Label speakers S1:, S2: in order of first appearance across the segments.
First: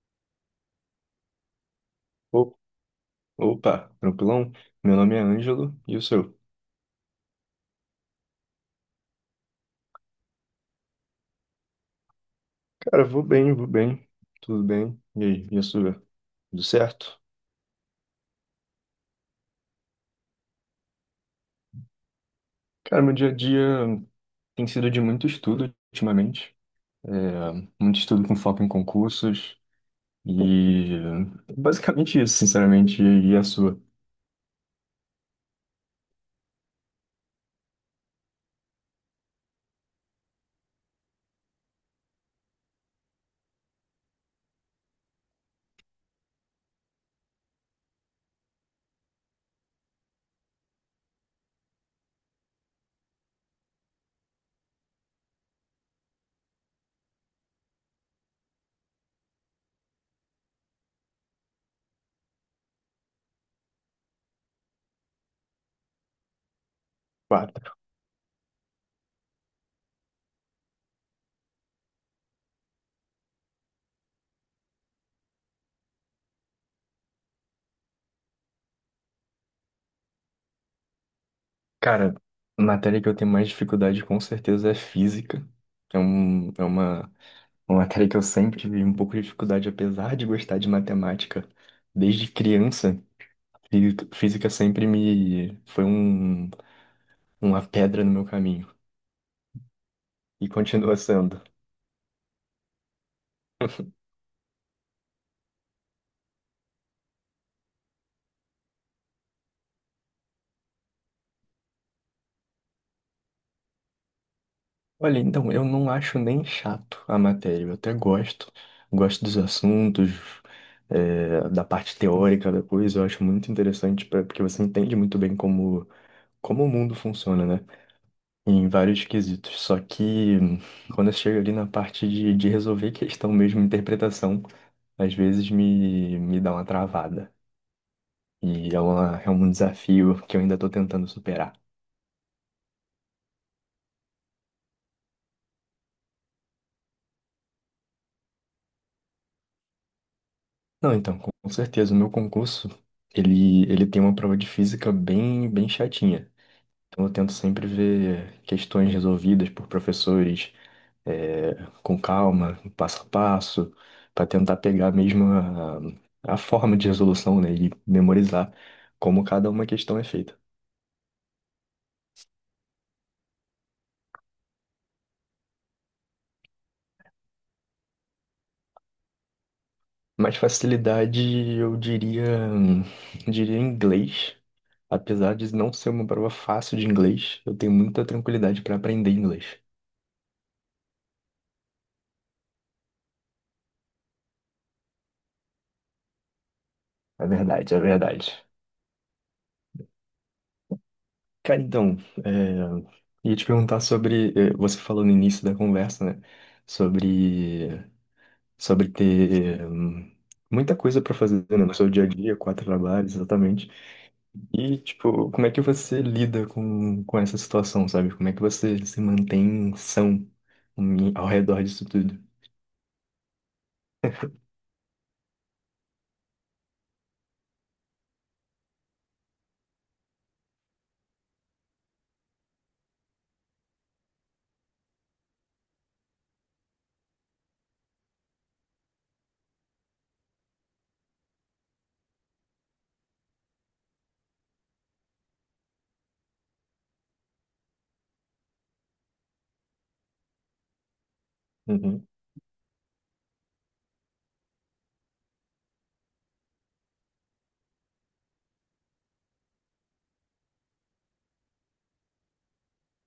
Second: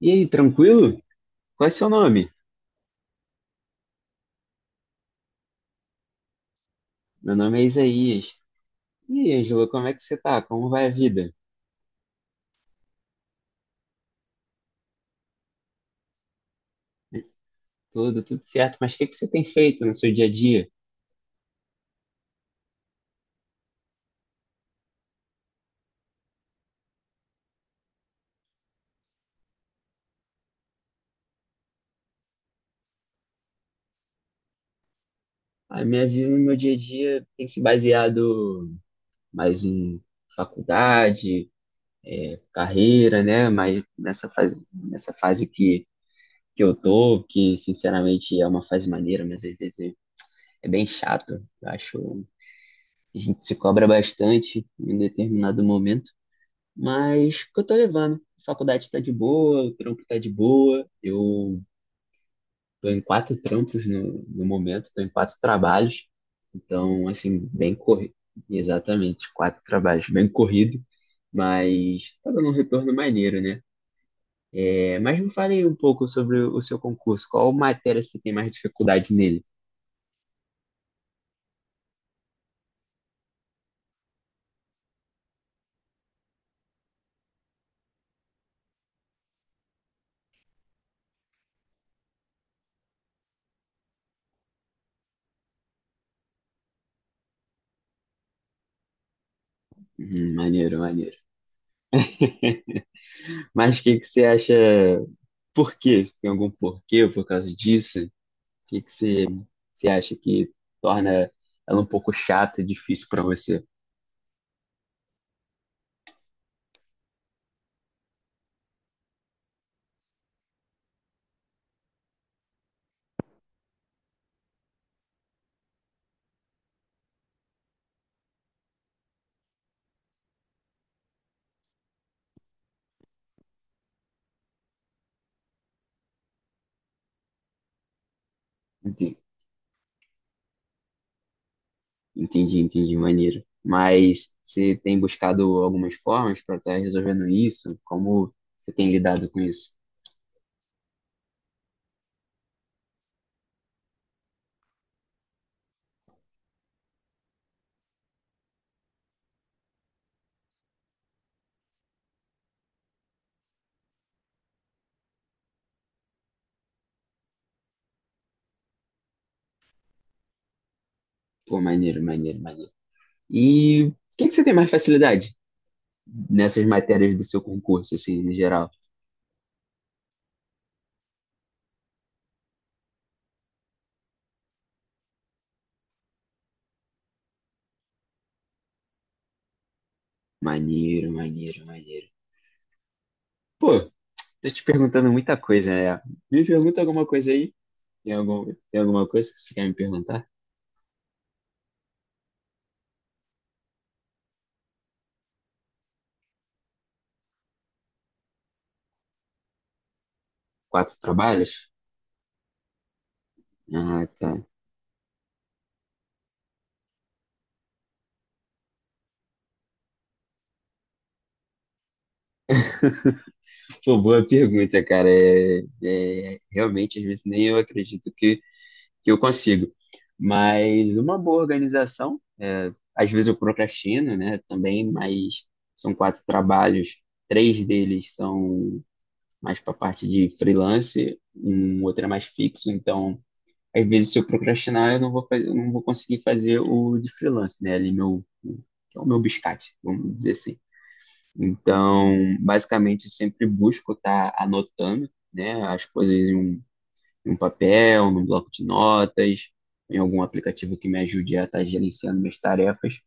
S1: E aí, tranquilo? Qual é seu nome?
S2: O- Opa, tranquilão? Meu nome é Ângelo e o seu?
S1: Meu nome é Isaías. E aí, Ângelo, como é que você tá? Como vai a vida?
S2: Cara, vou bem, tudo bem. E aí, e a sua? Tudo certo?
S1: Tudo certo, mas o que que você tem feito no seu dia a dia?
S2: Cara, meu dia a dia tem sido de muito estudo ultimamente, é, muito estudo com foco em concursos e basicamente isso, sinceramente, e a sua?
S1: A minha vida no meu dia a dia tem se baseado mais em faculdade, carreira, né? Mas nessa fase, que eu tô, que sinceramente é uma fase maneira, mas às vezes é bem chato. Eu acho, a gente se cobra bastante em um determinado momento. Mas que eu tô levando. A faculdade tá de boa, o trampo tá de boa. Eu tô em quatro trampos no momento, tô em quatro trabalhos. Então, assim,
S2: Claro.
S1: bem corrido. Exatamente, quatro trabalhos, bem corrido. Mas tá dando um retorno maneiro, né? É, mas me fale aí um pouco sobre o seu concurso. Qual matéria você tem mais dificuldade nele?
S2: Cara, a matéria que eu tenho mais dificuldade com certeza é física. É, uma matéria que eu sempre tive um pouco de dificuldade, apesar de gostar de matemática desde criança. E física sempre me foi uma pedra no meu caminho. E
S1: Maneiro,
S2: continua
S1: maneiro.
S2: sendo.
S1: Mas o que que você acha? Por quê? Se tem algum porquê por causa disso? O que que você acha que torna ela um pouco chata e difícil para você?
S2: Olha, então, eu não acho nem chato a matéria. Eu até gosto. Gosto dos assuntos, da parte teórica da coisa. Eu acho muito interessante porque você entende muito bem como o mundo funciona, né? Em vários quesitos. Só que quando chega ali na parte de resolver questão mesmo, interpretação, às vezes me dá uma travada. E
S1: Entendi,
S2: é um desafio que eu ainda estou tentando superar.
S1: entendi, entendi, maneiro. Mas você tem buscado algumas formas para estar resolvendo isso? Como você tem lidado com isso?
S2: Não, então, com certeza, o meu concurso, ele tem uma prova de física bem, bem chatinha. Então, eu tento sempre ver questões resolvidas por professores, é, com calma, passo a passo, para tentar pegar mesmo a forma de resolução, né, e memorizar como cada uma questão é feita.
S1: Pô, maneiro, maneiro, maneiro. E o que que você tem mais facilidade nessas matérias do seu concurso, assim, no geral?
S2: Mais facilidade, eu diria, hum, inglês. Apesar de não ser uma prova fácil de inglês, eu tenho muita tranquilidade para aprender inglês.
S1: Maneiro, maneiro, maneiro. Pô, tô te perguntando muita coisa, né? Me pergunta alguma
S2: É
S1: coisa aí.
S2: verdade, é
S1: Tem
S2: verdade.
S1: algum, Tem alguma coisa que você quer me perguntar?
S2: Cara, então, é, ia te perguntar sobre, você falou no início da conversa, né? Sobre, sobre ter muita
S1: Quatro
S2: coisa para fazer, né?
S1: trabalhos?
S2: No seu dia a dia, quatro trabalhos, exatamente.
S1: Ah, tá.
S2: E, tipo, como é que você lida com essa situação, sabe? Como é que você se mantém são ao redor disso tudo?
S1: Pô, boa pergunta, cara. Realmente, às vezes, nem eu acredito que eu consigo. Mas uma boa organização, é, às vezes eu procrastino, né, também, mas são quatro trabalhos, três deles são mais para parte de freelance, um outro é mais fixo, então, às vezes, se eu procrastinar, eu não vou fazer, eu não vou conseguir fazer o de freelance, né, ali meu, que é o meu biscate, vamos dizer assim.
S2: Uhum.
S1: Então, basicamente, eu sempre busco estar anotando, né, as coisas em um papel, num bloco de notas, em algum aplicativo que me ajude a estar gerenciando minhas tarefas.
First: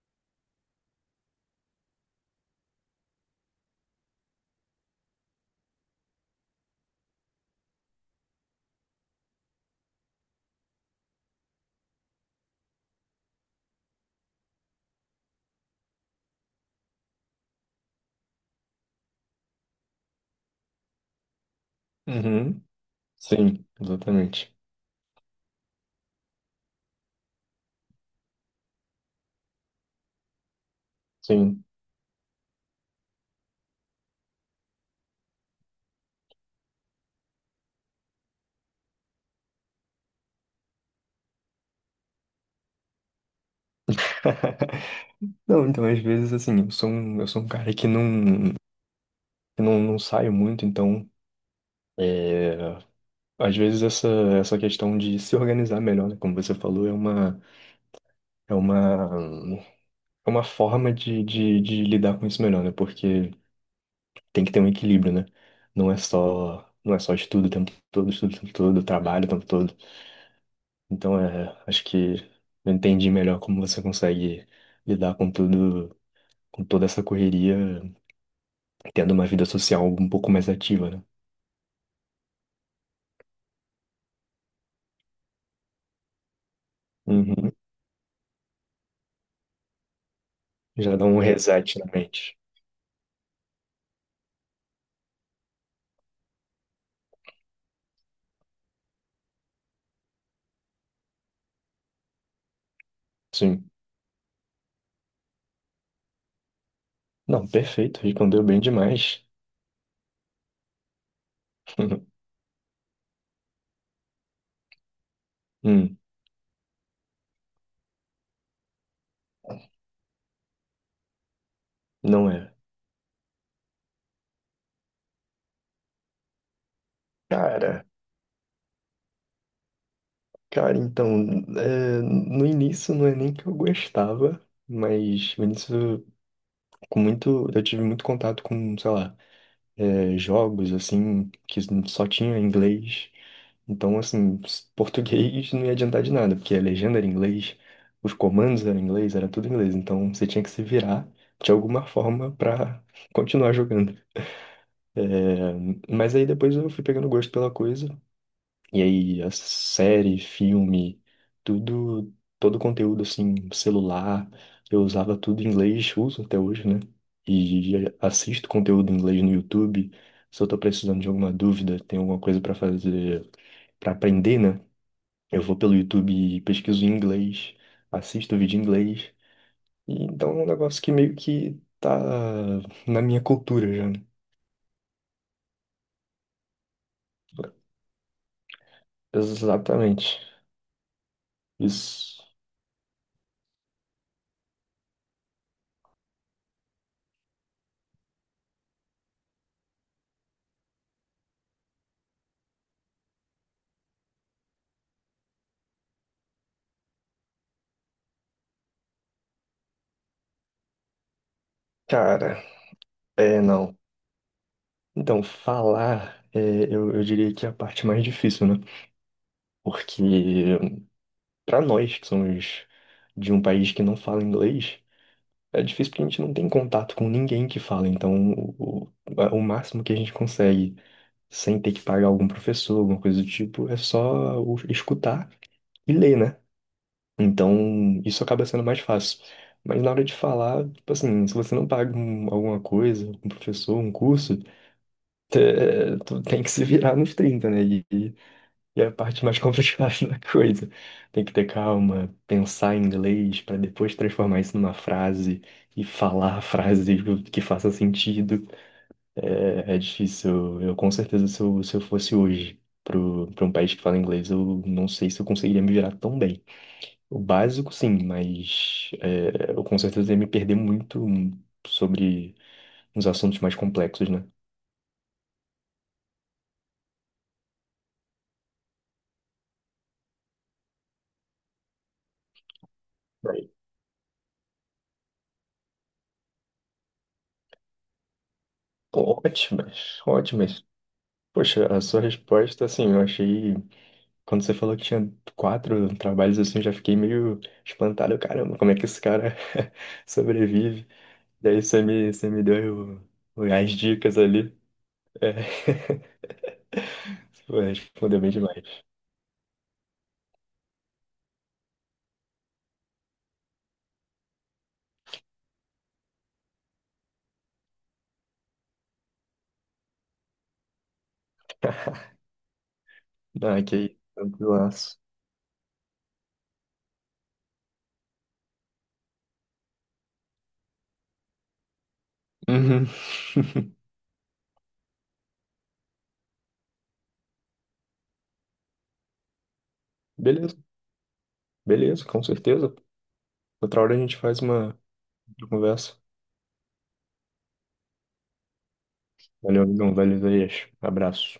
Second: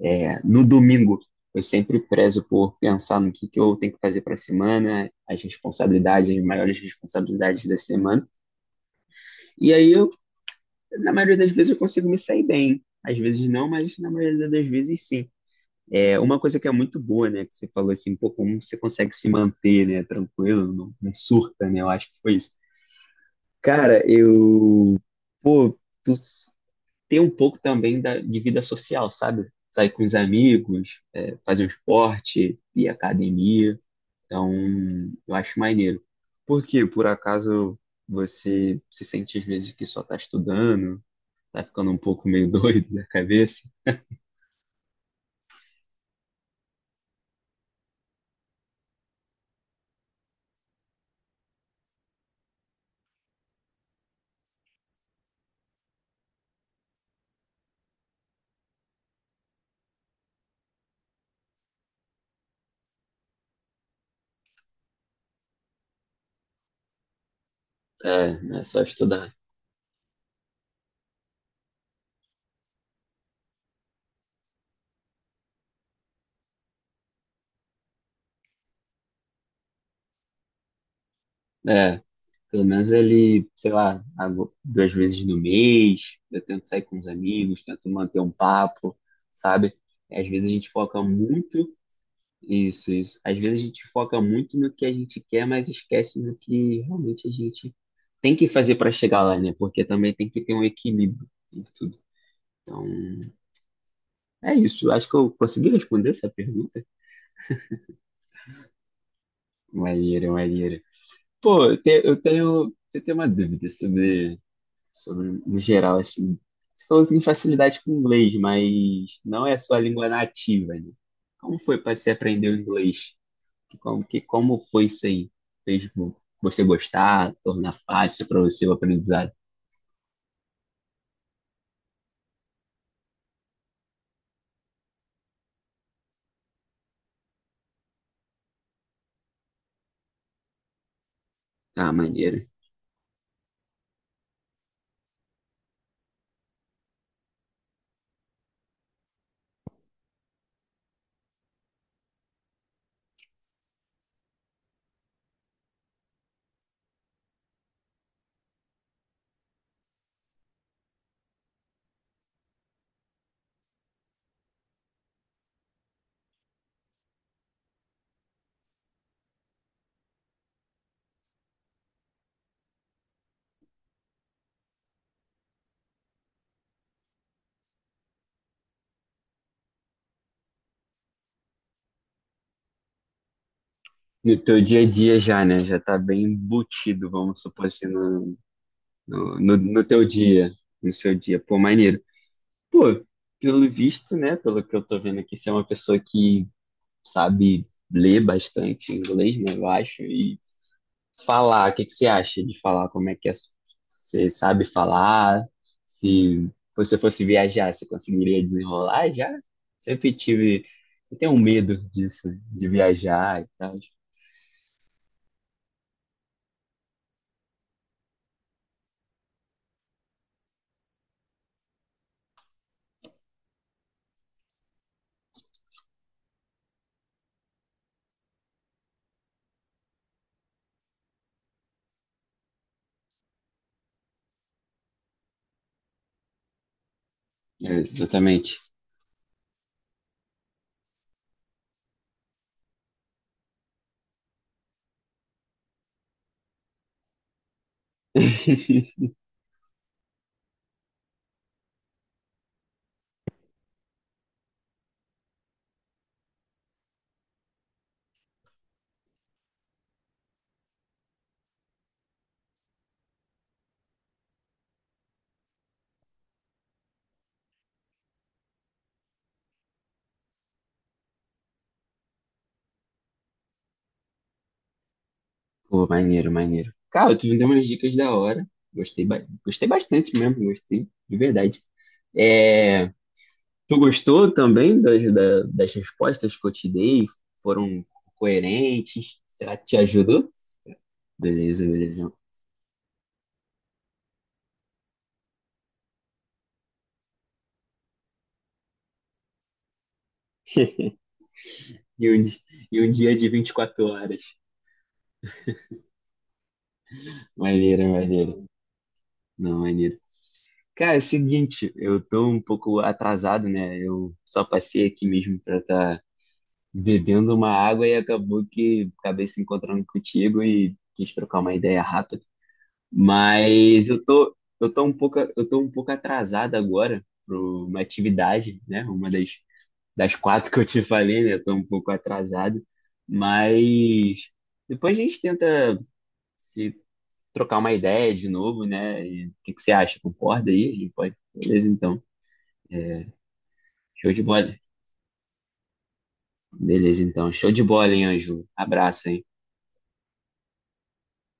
S1: É, no domingo, eu sempre prezo por pensar no que eu tenho que fazer para a semana, as responsabilidades, as maiores responsabilidades da semana. E aí, eu, na maioria das vezes, eu consigo me sair bem. Às vezes não, mas na maioria das vezes sim. É uma coisa que é muito boa, né? Que você falou assim, pô, como você consegue se manter, né? Tranquilo, não surta, né? Eu acho que foi isso.
S2: Uhum. Sim,
S1: Cara,
S2: exatamente.
S1: eu, pô, tu s- ter um pouco também de vida social, sabe? Sair com os amigos, é, fazer
S2: Sim.
S1: um esporte, ir à academia. Então, eu acho maneiro. Por quê? Por acaso você se sente às vezes que só tá estudando, tá ficando um pouco meio doido da cabeça?
S2: Não, então, às vezes, assim, eu sou um cara que não saio muito, então, é, às vezes essa questão de se organizar melhor, né, como você falou, é uma, é uma forma de lidar com isso melhor, né, porque tem que ter um equilíbrio, né, não é só, não é só estudo o tempo todo, estudo o tempo
S1: É, é só
S2: todo, trabalho o
S1: estudar.
S2: tempo todo, então, acho que eu entendi melhor como você consegue lidar com tudo, com toda essa correria tendo uma vida social um pouco mais ativa, né?
S1: É. Pelo menos ele, sei lá, duas vezes no mês, eu tento sair com os
S2: Uhum.
S1: amigos, tento manter um papo, sabe? Às vezes a gente
S2: Já
S1: foca
S2: dá um
S1: muito,
S2: reset na mente.
S1: isso, isso. Às vezes a gente foca muito no que a gente quer, mas esquece no que realmente a gente tem que fazer para chegar lá, né? Porque também tem que ter um equilíbrio em tudo. Então,
S2: Sim.
S1: é isso. Acho que eu consegui responder essa pergunta.
S2: Não, perfeito, respondeu bem demais.
S1: Maneira, maneira. Pô, eu tenho uma dúvida sobre, no
S2: Hum,
S1: geral, assim. Você falou que tem facilidade com inglês, mas não é só a língua nativa, né? Como foi para você
S2: não
S1: aprender
S2: é.
S1: o inglês? Como foi isso aí? Fez vo- Você gostar, tornar
S2: Cara,
S1: fácil para você o aprendizado?
S2: cara, então, no início não é nem que eu gostava, mas no início, eu tive muito contato com, sei lá, jogos, assim, que
S1: Ah,
S2: só
S1: maneiro.
S2: tinha inglês. Então, assim, português não ia adiantar de nada, porque a legenda era em inglês, os comandos eram em inglês, era tudo em inglês. Então, você tinha que se virar de alguma forma pra continuar jogando. É, mas aí depois eu fui pegando gosto pela coisa. E aí, a série, filme, tudo, todo o conteúdo assim, celular, eu usava tudo em inglês, uso até hoje, né? E assisto conteúdo em inglês no YouTube. Se eu tô precisando de alguma dúvida, tem alguma coisa pra fazer, pra aprender, né? Eu vou pelo YouTube e pesquiso em inglês, assisto vídeo em inglês. E então é um negócio que meio que tá na minha cultura já, né?
S1: No teu dia a dia já, né? Já tá bem embutido, vamos supor assim, no teu
S2: Exatamente.
S1: dia, no seu dia. Pô, maneiro.
S2: Isso.
S1: Pô, pelo visto, né? Pelo que eu tô vendo aqui, você é uma pessoa que sabe ler bastante inglês, né, eu acho, e falar, o que que você acha de falar, como é que é, você sabe falar, se você fosse viajar, você conseguiria desenrolar já? Sempre tive, eu tenho um medo disso,
S2: Cara,
S1: de
S2: é
S1: viajar e
S2: não.
S1: tal.
S2: Então, falar, eu diria que é a parte mais difícil, né? Porque para nós que somos de um país que não fala inglês, é difícil porque a gente não tem contato com ninguém que fala. Então, o máximo que a gente consegue, sem ter que pagar algum professor, alguma coisa do tipo, é só escutar e ler, né?
S1: É,
S2: Então, isso acaba
S1: exatamente.
S2: sendo mais fácil. Mas na hora de falar, tipo assim, se você não paga alguma coisa, um professor, um curso. Tu tem que se virar nos 30, né? E é a parte mais complicada da coisa. Tem que ter calma, pensar em inglês para depois transformar isso numa frase e falar a frase que faça sentido. É difícil. Eu, com certeza, se eu fosse hoje pra um país que fala inglês, eu não sei se eu conseguiria me virar tão bem. O básico, sim, mas eu com certeza ia me perder muito sobre uns assuntos mais complexos, né?
S1: Pô, maneiro, maneiro. Cara, tu me deu umas dicas da hora. Gostei, gostei bastante mesmo, gostei, de verdade. É,
S2: Bem.
S1: Tu gostou também das respostas que eu te dei? Foram coerentes? Será que te
S2: Ótimas,
S1: ajudou?
S2: ótimas.
S1: Beleza,
S2: Poxa, a sua
S1: beleza.
S2: resposta, assim, eu achei. Quando você falou que tinha quatro trabalhos, assim, eu já fiquei meio espantado. Caramba, como é que esse cara sobrevive? Daí você
S1: E
S2: me,
S1: um,
S2: você me
S1: di- e um
S2: deu
S1: dia de
S2: as
S1: 24
S2: dicas
S1: horas.
S2: ali. É. Pô,
S1: Maneiro,
S2: respondeu bem
S1: maneiro.
S2: demais.
S1: Não, maneiro. Cara, é o seguinte, eu tô um pouco atrasado, né? Eu só passei aqui mesmo pra estar tá bebendo uma água e acabou que acabei se encontrando contigo e quis trocar uma ideia rápida.
S2: Ah, que
S1: Mas
S2: aí,
S1: eu tô um
S2: tranquilaço.
S1: pouco, eu tô um pouco atrasado agora para uma atividade, né? Uma das, das quatro que eu te falei, né? Eu tô um pouco atrasado,
S2: Uhum.
S1: mas depois a gente tenta se trocar uma ideia de novo, né? E o que que você acha? Concorda
S2: Beleza,
S1: aí? A gente pode? Beleza, então.
S2: beleza, com certeza. Outra hora a
S1: Show
S2: gente
S1: de
S2: faz
S1: bola.
S2: uma outra conversa.
S1: Beleza, então. Show de bola, hein, Ângelo? Abraço, hein?
S2: Valeu, amigão, valeu, Isaías. Abraço.